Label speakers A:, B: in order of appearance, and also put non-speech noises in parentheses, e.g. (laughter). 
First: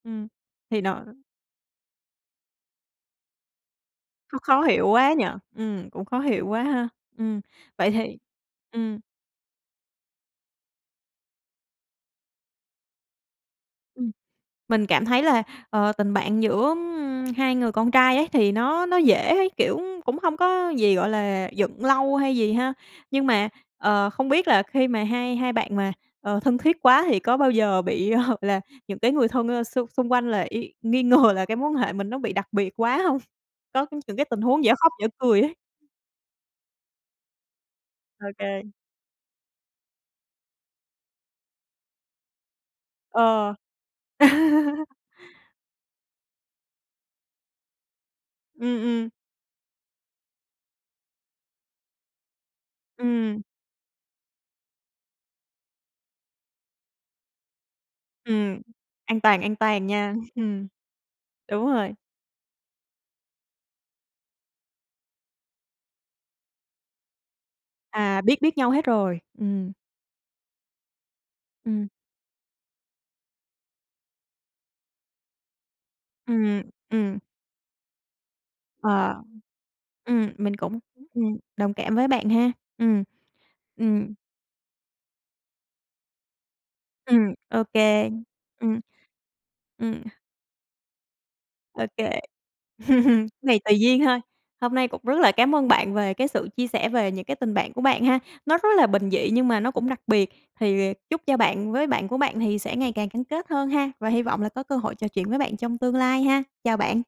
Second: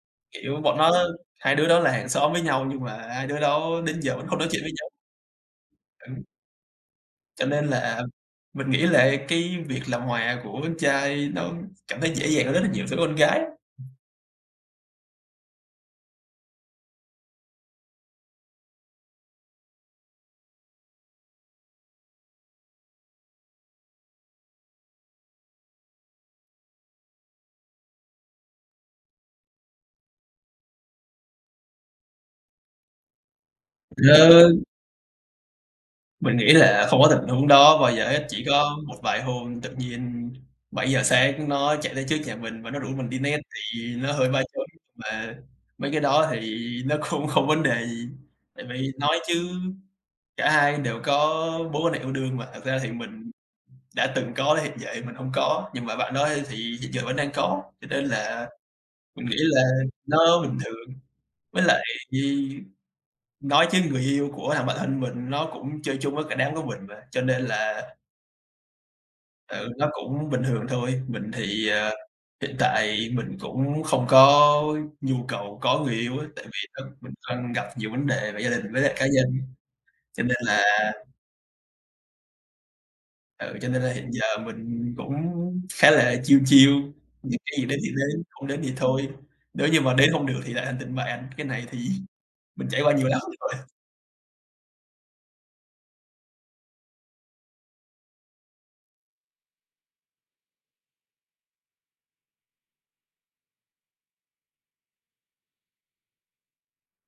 A: Ừm,
B: Kiểu, bọn
A: thì
B: nó á
A: đó
B: hai đứa đó là hàng xóm với nhau nhưng mà hai đứa đó đến giờ vẫn không
A: Nó
B: nói chuyện
A: khó
B: với
A: hiểu
B: nhau.
A: quá nhỉ. Ừm, cũng khó
B: Ừm.
A: hiểu quá ha. Ừm,
B: Cho nên
A: vậy
B: là
A: thì,
B: mình nghĩ
A: ừm
B: là cái việc làm hòa của con trai nó cảm thấy dễ dàng hơn rất là nhiều với con gái á.
A: Ừm, mình cảm thấy là, ờ, tình bạn giữa, ưm, hai người con trai ấy thì nó nó dễ ấy, kiểu, cũng không có gì, gọi là, giận lâu hay gì ha. Nhưng mà, ờ, không biết là khi mà hai hai bạn mà, ờ, thân thiết quá thì có bao giờ bị, hợp là những cái người thân, ơ, xung xung quanh là y nghi ngờ là cái mối quan hệ mình nó bị đặc biệt quá hông? Có những cái tình
B: Lơ.
A: huống dở khóc dở cười ấy.
B: Mình nghĩ là không có tình huống đó bao giờ hết. Chỉ
A: OK.
B: có một vài hôm tự nhiên 7:00 sáng nó chạy tới trước nhà mình, và nó rủ mình đi net
A: Ờ.
B: tại vì nó hơi ba trợn,
A: (laughs)
B: mà mấy cái đó thì nó cũng không có vấn đề gì. Tại
A: Ừm,
B: vì
A: ừm.
B: nói chứ cả hai đều có mối quan hệ yêu đương mà, thật ra thì mình
A: Ừm.
B: đã từng có hiện giờ mình hông có, nhưng mà bạn đó á thì hiện giờ vẫn đang có, cho nên là,
A: Ừm, an
B: mình nghĩ
A: toàn an
B: là
A: toàn nha.
B: nó bình
A: Ừm.
B: thường. Với
A: Đúng
B: lại
A: rồi!
B: Nhi nói chứ người yêu của thằng bạn thân mình nó cũng chơi chung với cả đám của mình mà, cho nên là
A: À, biết biết nhau hết rồi.
B: Ừ,
A: Ừm.
B: nó cũng bình thường thôi. Mình thì,
A: Ừm.
B: à, hiện tại mình cũng không có nhu cầu có người yêu á, tại
A: Ừm,
B: vì thật mình
A: ừm.
B: đang gặp nhiều vấn đề về gia đình với lại cá
A: Ờ,
B: nhân, cho
A: ừm,
B: nên
A: mình
B: là
A: cũng, ừm, đồng cảm với bạn ha. Ừm,
B: ừ, cho nên là hiện
A: ừm.
B: giờ mình cũng khá là chill chill,
A: Ừm,
B: những cái gì
A: OK,
B: đến thì đến, không đến thì
A: ừm.
B: thôi. Nếu như mà
A: Ừm.
B: đến không được thì lại thành tình bạn, cái này thì
A: OK.
B: mình trải qua nhiều lắm
A: (laughs) Này
B: rồi.
A: tùy duyên thôi. Hôm nay cũng rất là cám ơn bạn về cái sự chia sẻ về những cái tình bạn của bạn ha, nó rất là bình dị nhưng mà nó cũng đặc biệt. Thì chúc cho bạn với bạn của bạn thì sẽ ngày càng gắn kết hơn ha, và hy vọng là có cơ hội trò chuyện với bạn trong tương lai ha. Chào bạn.